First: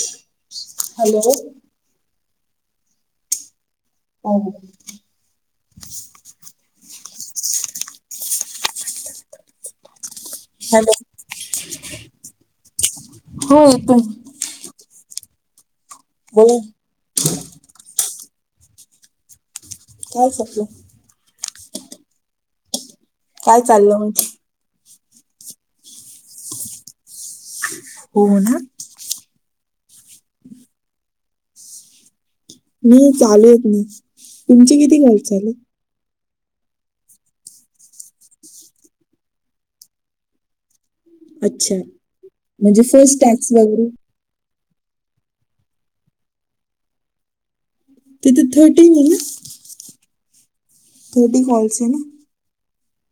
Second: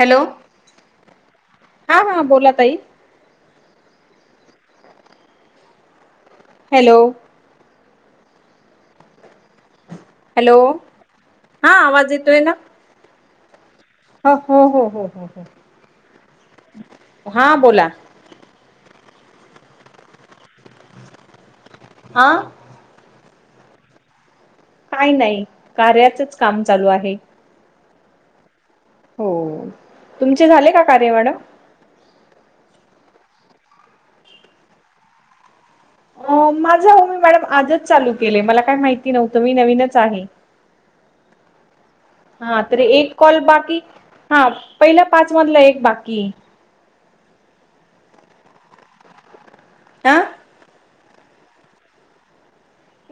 Hello hello हो हा हा बोला ताई. हो हॅलो हॅलो हा आवाज येतोय ना. हो ह हो हो हो [unintelligible] हा बोला. काँल सपला. आ काय चालल मग. काही नाही. कार्याचच काम चालू आहे. हो म्हणा. हो. तुमचे झाले का कार्य मॅडम. नाही चालू आहेत ना. तुमचे किती काँल झाले. अ माझं अहो मॅडम मी आजच चालू केलय. मला काही माहिती नव्हत. मी नवीनच आहे. अच्छा हा म्हणजे तरी एक फस्ट कॉल टॅक्स बाकी वगैरे हा म्हणजे पहिला पाचमधला एक बाकी आहे. तिथे थर्टीन आहे ना. अ थर्टी कॉलस आहे ना.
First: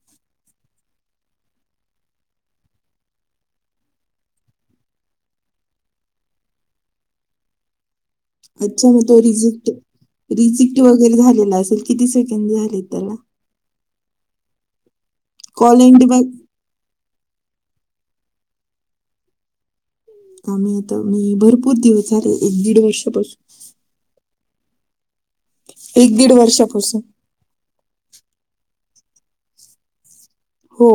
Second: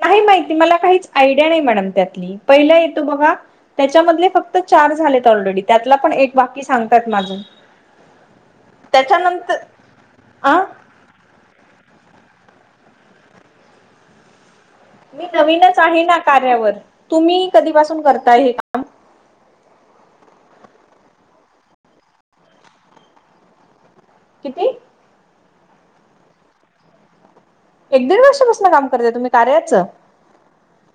नाही माहिती मला काहीच आयडिया नाही मॅडम त्यातली. पहिला येतो बघा त्याच्यामधले फक्त चार झालेत ऑलरेडी. त्यातला पण एक बाकी सांगतात म अजुन. अच्छा मग तो रिजेक्ट अ रिजेक्ट वगैरे झालेला असेल. किती सेकंड झाले त्याला. मी नवीनच कॉल एंड आहे ना बघ कार्यावर. तुम्ही कधीपासून करताय हे काम. आम्ही आता मी भरपूर दिवस झाले. एक दीड वर्षापासून किती? एक दीड वर्षापासून. एक दीड वर्षापासून काम करताय तुम्ही कार्याच. हो.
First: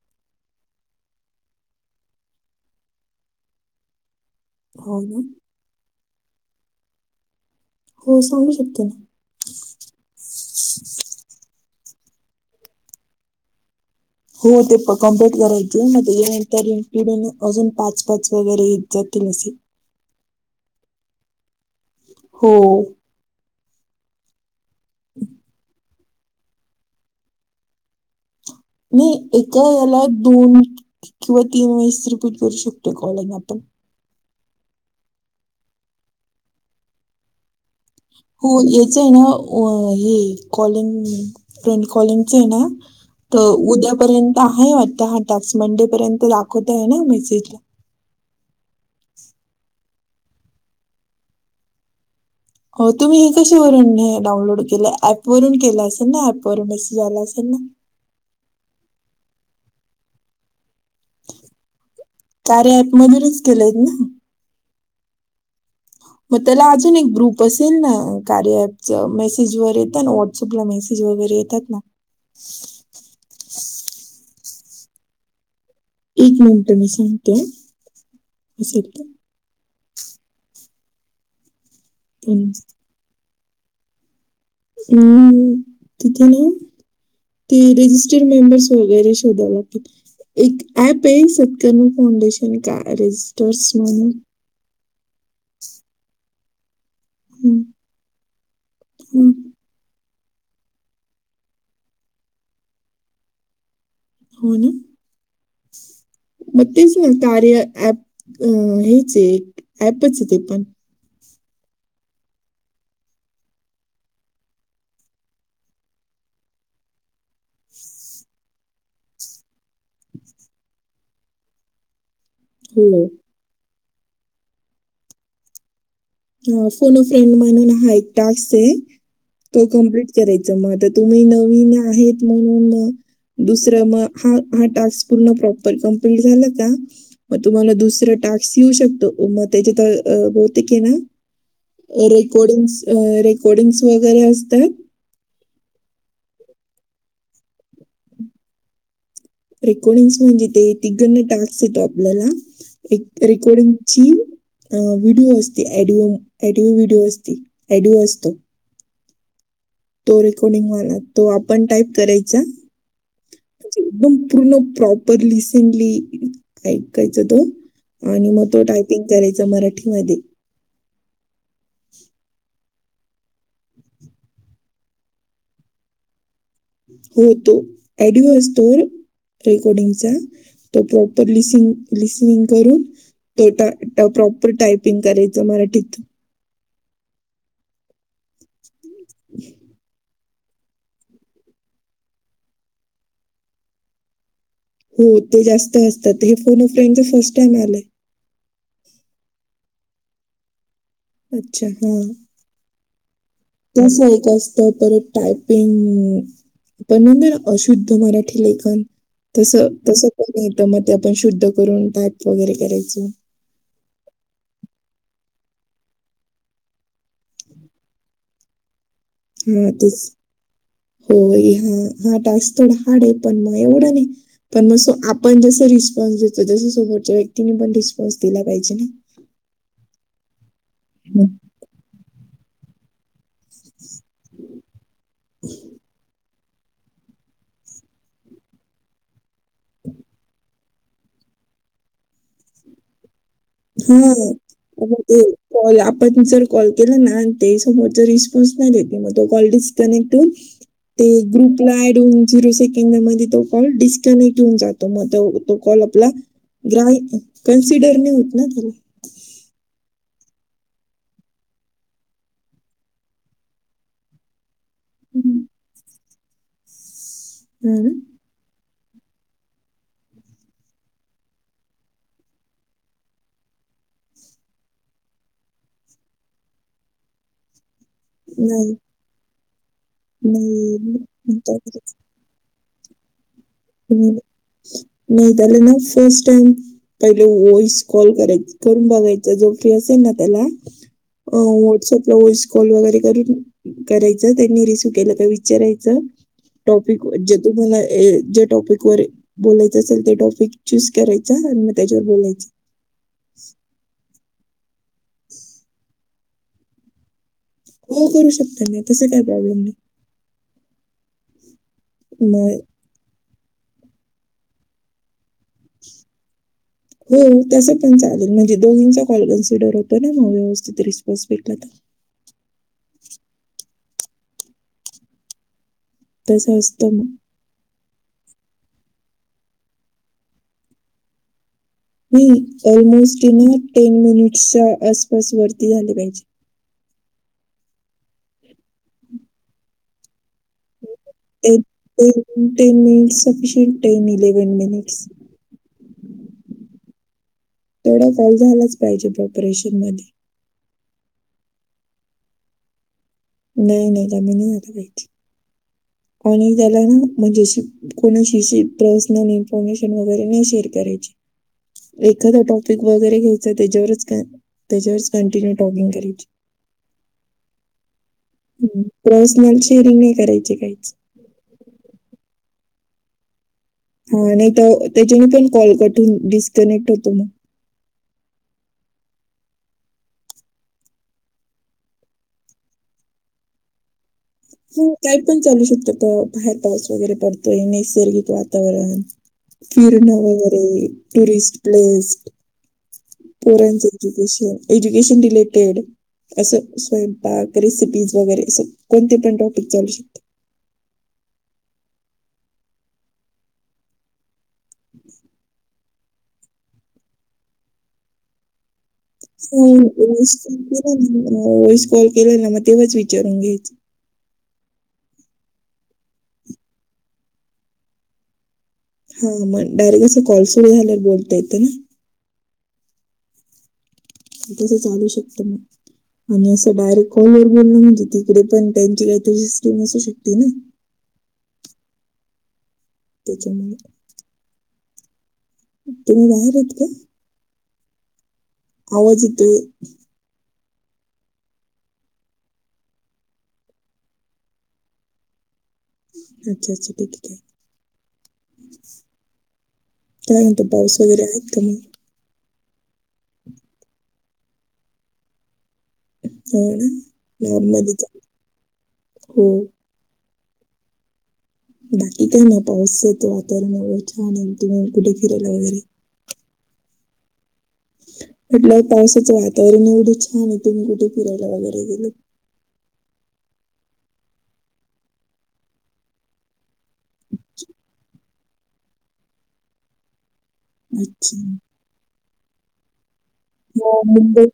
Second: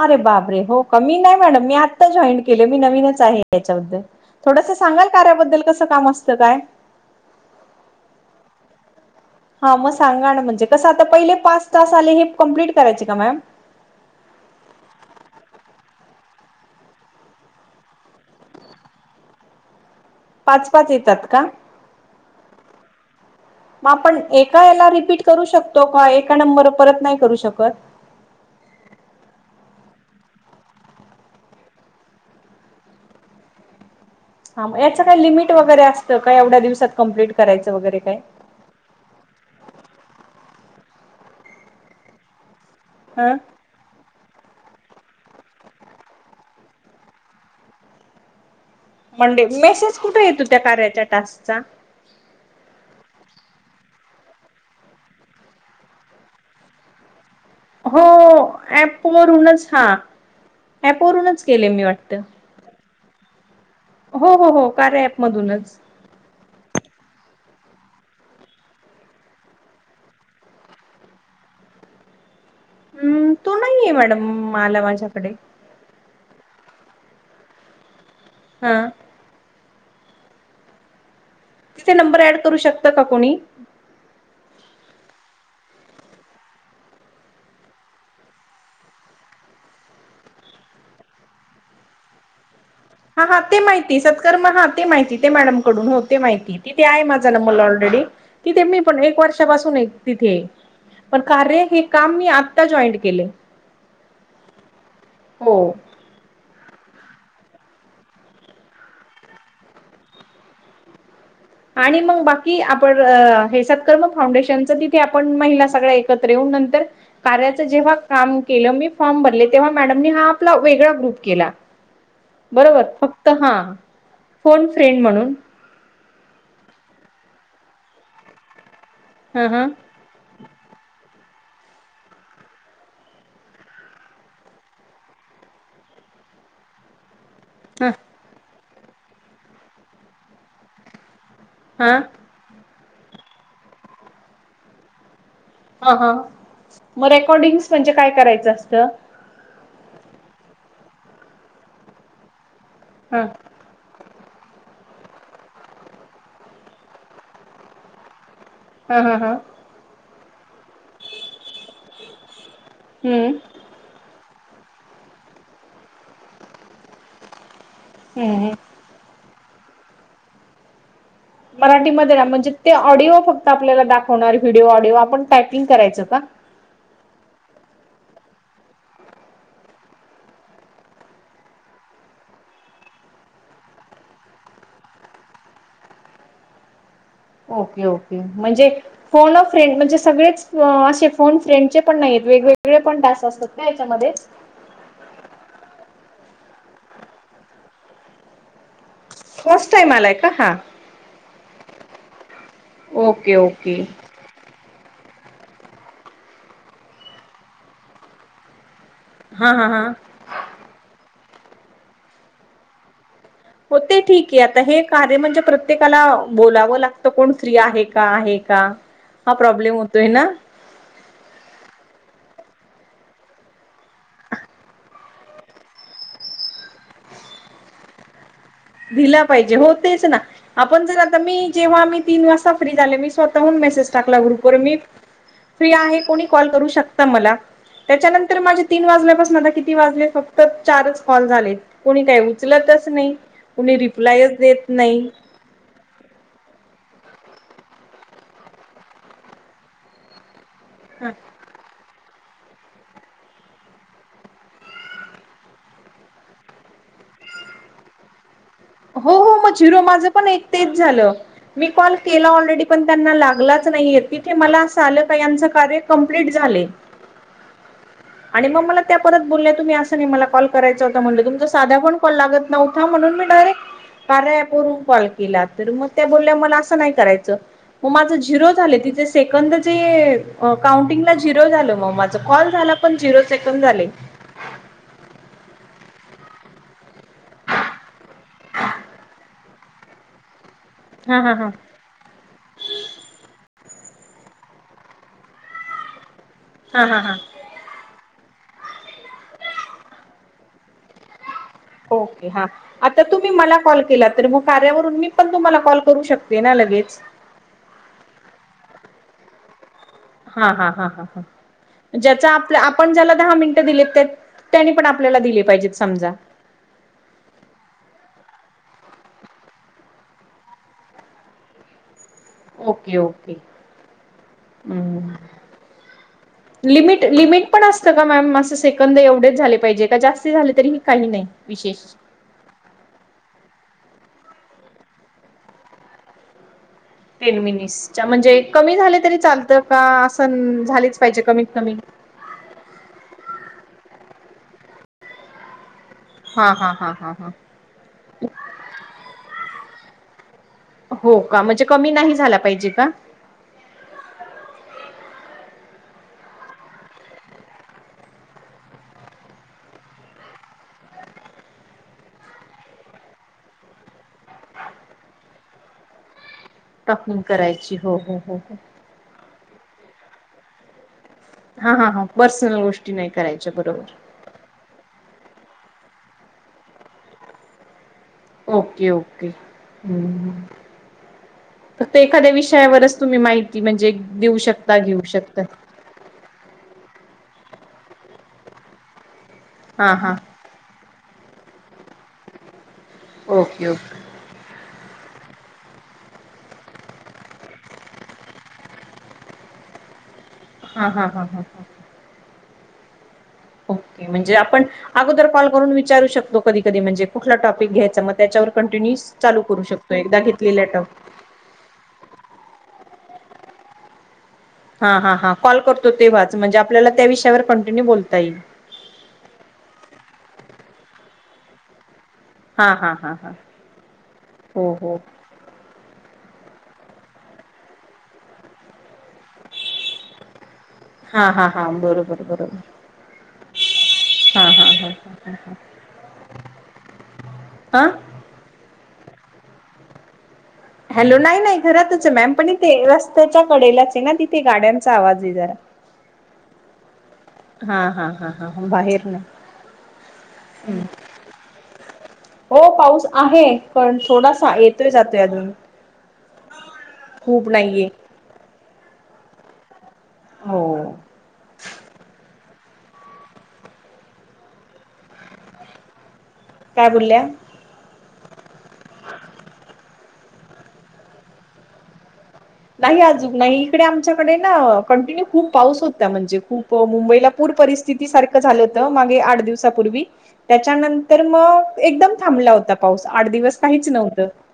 अरे बापरे. हो का. मी नाही मॅडम मी आत्ता जॉईन केले मी नवीनच आहे यांच्यामध्ये. थोडस हो सांगाल ना कार्याबद्दल कस काम असत काय? हो सांगू शकते. हा मग सांगा ना म्हणजे कस आता पहिले पाच टास्क आले हे कम्प्लीट करायचे का मॅम. हो ते प कम्प्लीट करायचे. मग त्याच्यानंतर ते पुढे अजून पाच पाच वगैरे येत जातील असे. पाच पाच येतात का? हो. म आपण एका याला रिपीट करू शकतो का? एका नंबर परत नाही करू शकत. नाही एका याला दोन किंवा तीन वेळेस रिपीट करू शकतो कॉल आपण. हा याच काय लीमिट वैगरे अस काय एवढ्या दिवसात कम्प्लीट करायच वगैरे काय. हो याच आहे ना हे कॉलिंग फ्रेंड कॉलिंगच आहे ना हा तर उद्यापर्यंत आहे वाटत हा टास्क. मंडे पर्यंत दाखवतो आहे ना मेसेज. मंडे. मेसेज कुठे येतो त्या कार्याच्या टास्कचा? हो तुम्ही हे कशावरून हे डाउनलोड केलं ऍप वरुन केल असेल ना. ऍपवरून मेसेज आला असेल ना. हो ॲप वरुनच हां कार्या ॲप वरूनच केलंयत ना? हो हो हो कार्य ॲप मधूनच मग त्याला अजून एक ग्रुप असेल ना कार्या ॲपच मेसेज वर येतनं व्हॉट [unintelligible] पला मेसेज वगैरे येतात ना हम्म तो नाहीये मॅडम मला माझ्याकडे एक मिनिटं मी सांगते हा असल तर तिथे नंबर ऍड दोन. करू शकत का कोणी? हम् तिथे नायी ते रेजिस्टर्ड मेंबर्स वगैरे शोधावे लागतात एक ॲपय सत्कर्म फाउंडेशन का हा हा ते रजिस्टर्स माहिती म्हणुन सत्कर्म हा ते माहिती ते मॅडम कडून हो माहिती तिथे आहे माझा नबर हं, ऑलरेडी तिथे मी पण एक हं, वर्षापासून एक तिथें पण कार्य हे काम मी आत्ता जॉईंड केलेय हो ना हो मग तेच ना कार्या ॲप अ हेच एक ॲपच ते पण आणि मग बाकी आपण हे सत्कर्म फाउंडेशनच तिथें आपण महिला सगळ्या एकत्र येऊन नंतर कार्याचं जेव्हा काम केलं मी फॉर्म भरले तेव्हा मॅडम नी हा आपला वेगळा ग्रुप केला. ह [inaudible] बरोबर फक्त हा फोन फ्रेंड म्हणून हो फोनो फ्रेंड म्हणून हा एक टास्कय ह ह तो कपम्लीट विचारायचं मग आता तुम्ही नवीन आहेत म्हणून म दुसरं मग हा हा टास्क पूर्ण प्रॉपर कमप्लीट झाला का? मग तुम्हाला ह दुसर टास्क येऊ शकतो मग त्याच्या तर बहुतेक हे ना हा रेकॉर्डिंग्स, रेकॉर्डिंग्स वगैरे असतं हा हा मग रेकॉर्डिंग्स म्हणजे काय करायचं असतं? रेकॉर्डिंग्स म्हणजे ते तिकडनं टास्क येतो आपल्याला ह एक रेकॉर्डिंग चीन व्हिडिओ असते ऑडिओ ॲडिओ व्हिडिओ असते ॲडिओ असतो हा हा हा तो रेकॉर्डिंगवाला तो आपण टाईप करायचा हम्म म्हणजे एकदम पूर्ण प्रॉपरली रिसेंडली ऐकायचा तो आणि हम्म मग हम्म तो टायपिंग करायचा मराठीमध्ये मराठीमध्ये ना म्हणजे ते ऑडिओ फक्त आपल्याला दाखवणार व्हिडिओ ऑडिओ आपण टायपिंग करायचं का? हो तो ॲडिओ असतो रेकॉर्डिंगचा तो प्रॉपरलि लि लिसनिंग करून तो प्रॉपर टायपिंग करायचं मराठीत ओके ओके म्हणजे फोन फ्रेंड म्हणजे सगळेच असे फोन फ्रेंडचे पण नाहय रत वेगवेगळे पण तास असतात ना याच्यामध्ये हो ते जास्त असतात हे फोन फ्रेंडचं फर्स्ट टाइम आलय फर्स्ट टाइम आलाय का हा? अच्छा हम् ओके ओके तसय असत टायपिंग पण म्हणलं ना अशुद्ध मराठी लेखन तस हा हा हा. तस का नाही इथं मग ते आपण शुद्ध करून ताप वगैरे करायचो हो ते ठीकये आता हे कार्य म्हणजे प्रत्येकाला बोलावं लागतं कोण फ्री आहे का आहे. ह [inaudible] हं तेच होय हा हा टास्क थोडा हाडय पण मग एवढं नाही. पण मो आपण जस रिस्पॉन्स देतो तसं समोरचटरच्या व्यक्तीने पण रिस्पॉन्स दिला पाहिजे ना? दिला पाहिजे. हो तेच ना, आपण जर आता मी जेव्हा मी तीन वाजता फ्री झाले मी स्कू स्वतःहून मेसेज टाकला ग्रुप वर मी. फ्री आहे को कॉल करू शकता मला. त्याच्यानंतर माजे तीन वाजल्या पसन आता किती वाजले? फक्त चारच कॉल झाले. कोणी काही उचलतच नाइ हम्म [unintelligible] कॉल आपण जर कॉल केला ना ते समोर च रिस्पॉन्स नाही देते. मग तो कॉल डिस्कनेक्ट होऊन ते ग्रुप ॲड होऊन. झिरो सेकंदा मध्ये तो कॉल डिस्कनेक्ट होऊन जातो मग त तो कॉल आपला [unintelligible] कन्सिडर नाही होत ना पण? हो हो मग झिरो माझं पण एक तेच झालं. मी कॉल केला ऑलरेडी पण त्यांना लागलाच नाहीय तिथे मला आस स आल का यांचं कार्य कंप्लीट झाले. हम्म. आणि मग मला त्या परत बोलल्या तुम्ही असं नाही मला कॉल करायचां होता. म्हटलं तुमचं साधा कोण कॉल लागत न्हवता म्हणून मी डायरेक्ट कार्या ॲप वरून कॉल केला. तर मग त्या बोलल्या मला असं नाही करायचं. मग माझं झिरो नाही झालं. तिथे सेकंद काउंटिंगला नाही झिरो झालं मग माझं कॉल झाला, पण झिरो सेकंद झाले. नाही, त्याला ना फस्ट टाइम पहिले वॉइस कॉल कराय करून बघायचा. जो, फ्री असेल ना त्याला हा हा अ हा व्हॉट्स ॲप ला व्हॉईस कॉल वगैरे करून करायच त्यांनी रिसव केलं का विचारायच हा हा टॉपिक हा तुम्हाला ये जे टॉपिक वर बोलायचं असेल ते टॉपिक चूस करायचं. आणि म ते ओके. हा. आता तुम्ही मला कॉल केला तर मग कार्यावरून मी पण तुम्हाला कॉल करू शकते ना लगेच? हो करू शकते ना, तसं काही प्रॉब्लेम नाही. हा-हा-हा-हा-हा. ज्याचा मग आपल्या आप पण ज्याला दहा मिनटं दिलेत, त्या-त्यानी पण आपल्याला दिले पाहिजेत समजा [inaudible] हो. तसं पण चालेल म्हणजे दोन्हींचा कॉल कन्सिडर होतो ना मग, व्यवस्थित रिस्पॉन्स भेटला तर ओके, ओके. हम्म्. तसं असतं मग लिमिट-लिमिट पण असत का मॅम असं सेकंद एवढेच झाले पाहिजे, का जास्त झाले तरी काही नाही विशेष? नाही ऑलमोस्ट हे ना, टेन मिनिट्च्या आसपास वरती झाले पाहिजे. टेन मिनिट्सच्या म्हणजे कमी झाले तरी चालतं का? असंनं झालेच पाहिजे कमीत एक कमी? एक ten minutes sufficient, ten eleven minutes. हा-हा-हा-हा-हा. तेवढा कॉल झालाच पाहिजे, प्रॉपरेशन मध्ये हो का, म्हणजे कमी नाही झाला पाहिजे का? नाही-नाही, कमी नाई झाला पायजे. [unintelligible] झाला ना म्हणजे शी कोणाशीही, पर्सनल इन्फॉर्मेशन वगैरे नाही शेअर करायची. एखादां टॉपिक वगैरे घ्यायचा त्याच्यावरच क, त्याच्यावरच कंटिन्यू टॉकींग करायची. टाॅकींग करायची, हो-हो-हो. हं, पर्सनल शेअरिंग नाही करायची काहीच. हा-हा-हा पर्सनल गोष्टी, नाही करायच्या. बरोबर हा नाही तर, त्याच्यानी पण कॉल कट होवून डिस्कनेक्ट होतो मग ओके, ओके. हम्म्. फक्त एखाद्या विषयावरच, तुम्ही माहिती म्हणजे देऊ शकता हो, घेऊ काही पण शकता चालू शकतो. बाहेर पाऊस वगैरे पडतोय, नैसर्गिक वातावरण हा हा फिरणं, वगैरे टुरिस्ट प्लेस. ओके पोरांचं ओके एज्यूकेशन, एज्युकेशन रिलेटेड असं स्वयंपाक, रेसिपीज वगैरे असं कोणते पण टॉपिक चालू शकतात. हा.. हा.. हा.. हा.. हा. ओके म्हणजे आपण अगोदर कॉल करून, विचारू शकतो कधीकधी, म्हणजे कुठला टॉपिक घ्यायचा, मग त्याच्यावर कंटिन्यूअस चालू करू शकतो, व्हॉइस एकदा घेतलेल्या कॉल टॉपीक केला व्हॉइस कॉल केला ना, मग तेव्हाच विचारून घ्यायचं. हा, हा, हा, कॉल करतो तेव्हाच, म्हणजे आपल्याला त्या विषयावर कंटिन्यू बोलता येईल. हा मग डायरेक्ट असं, कॉल सुरू झाल्यावर बोलता येतं ना. हा, हा, हा, हा. हो तसं हो चालू शकतं, मग. आणि असं डायरेक्ट कॉल वर बोललं म्हणजे, तिकडे पण त्यांची काहीतरी सिस्टीम असू शकते ना? हा, हा, हा, बरोबर-बरोबर. त्याच्यामुळे. हा, हा, हा, हा, हा, हा. तुम्ही बाहेर आहेत का. आं. आवाज येतोय. हॅलो नाही नाही घरातच आहे मॅम पण इथे रस्त्याच्या कडेलाच आहे ना तिथे गाड्यांचा आवाज आहे जरा. अच्छा-अच्छा, ठीक-ठीक आहे.. हा.. हा.. हा. हा, बाहेर नाही. काय म्हणतो हम्म्.. पाऊस वगैरे आहेत का मग हो, पाऊस आहे. पण थोडासा येतोय-जातो अधून हो, ना? नाहीये नाॅर्मलच आहे, हो. हो. बाकी काही नाही. पाऊस येतो, वातावरण एवढं छान आहे. आणि तुम्ही कुठे फिरायला वगैरे काय बोलल्या. म्हटलं पावसाचं वातावरण एवढं छान आहे तुम्ही कुठे फिरायला वगैरे गेलेत. नाही अजून नाही इकडे आमच्याकडे ना कंटिन्यू खूप पाऊस होता म्हणजे खूप मुंबईला पूर परिस्थ. स्थिती सारखं झालं होत मागे आठ दिवसापूर्वी. त्याच्यानंतर अच्छा मग एकदम थांबला होता पाऊस आठ दिवस. काहीच हो नव्हतं. मुंबई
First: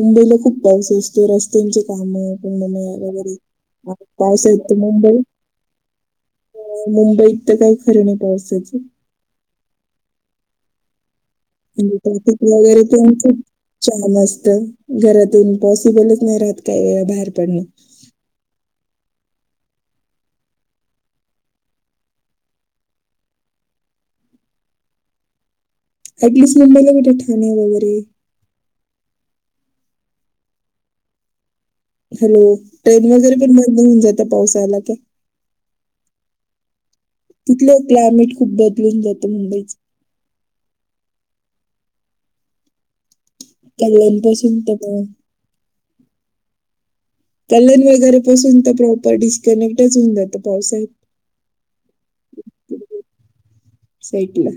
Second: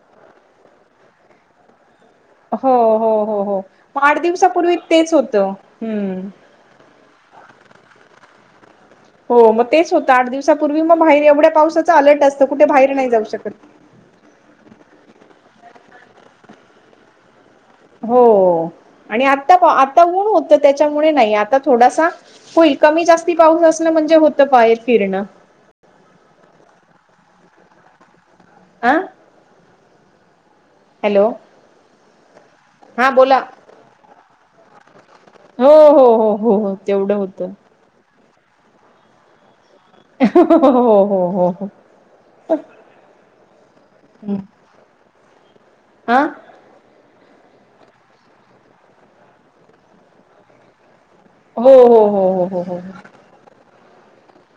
मुंबईला खूप पाऊस असतो रस्त्यांचे काम. हो हो वगैरे हो हो मग आठ पाऊस आहे का दिवसापूर्वी तेच मुंबईत. होतं हम्म. मुंबईत तर काही खरं नाही पावसाचं. हो मग तेच होतं आठ दिवसाांपूर्वी मग बाहेर एवढ्या पावसाचं अलर्ट असतं कुठे बाहेर नाही जाऊ शकत. चांगलं असत घरातून पॉसिबलच नाही राहत काही वेळा बाहेर पडणं. हो आणि आता आता ऊन होतं त्याच्यामुळे नाही आता थोडासा. होईल कमी जास्ती पाऊस असल म्हणजे होतं बाहेर फिरणं. ऍटलीस्ट म्हंबईला कुठे ठाणे वगैरे. आं. हॅलो. हॅलो ट्रेन हा वगैरे बोला. पण बंद होऊन जातं पाऊस आला तर. हो हो हो हो हो तेवढं होत. तुथलं क्लायमेट खूप बदलून जातं मुंबईच. हो हो हो हो. हो कल्याणपासून तर. हा. कल्याण वगैरे पासून तर प्रॉपर डिस्कनेक्टच होऊन जातं पावसात. हो हो हो हो हो हो हो. सोड तिला.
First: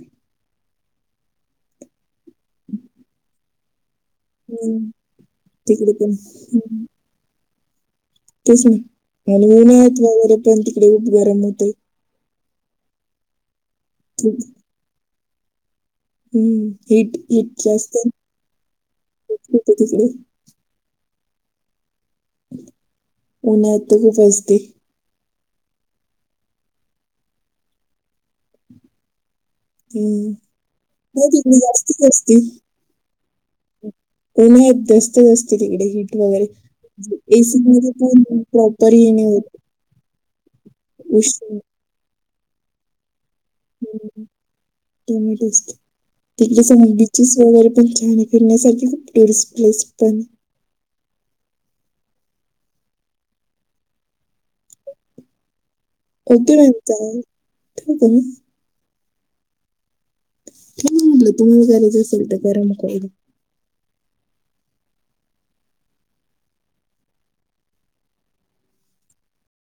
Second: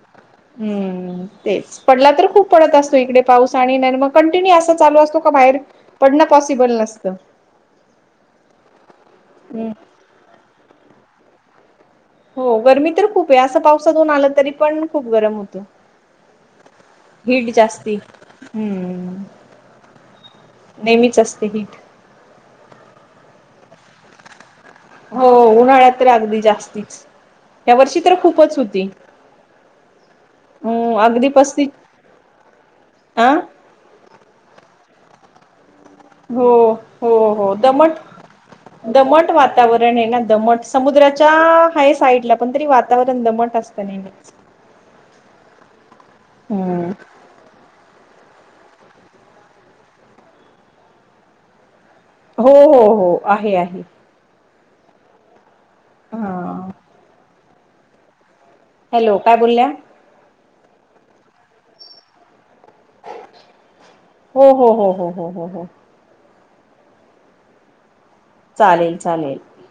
हम्म तेच पडला तर खूप पडत असतो इकडे पाऊस आणि मग कंटिन्यू अस हम्म, चालू असतो का बाहेर तिकडे पण पडणं पॉसिबल हम्म. नसतं. तेच ना आणि हम्म. उन्हाळ्यात वगैरे पण तिकडे गरम होते. हो गरमी तर खूप आहे असं पावसातून आलं खूप तरी पण खूप गरम होतं. हीट जास्ती हम्म. होते तिकडे नेहमीच असते हीट. उन्हाळ्यात तर खुपच असते. हो उन्हाळ्यात तर अगदी जास्तीच या वर्षी तर खूपच होती. हम्म अ नाही तर् जास्तीच असते. आं. उन्हाळ्यात जास्त असत तिकडे हिट. हो हो हो दमट. पण प्रॉपर हे नाही दमट होत वातावरण आहे ना दमट समुद्राच्या उशी आहे साईडला पण तरी वा. वातावरण दमट असतं नाही. तिकडे हम्म सगळे बिचेस वगैरे पण तिकडे फिरण्यासाठी टुरिस्ट प्लेस पण हो हो हो आहे आहे. हा [inaudible] हॅलो काय बोलल्या. म्हटलं तुम्हाला करायचं असेल तर करून मोकळ्या व्हा. हो हो हो हो हो हो हो. चालेल चालेल.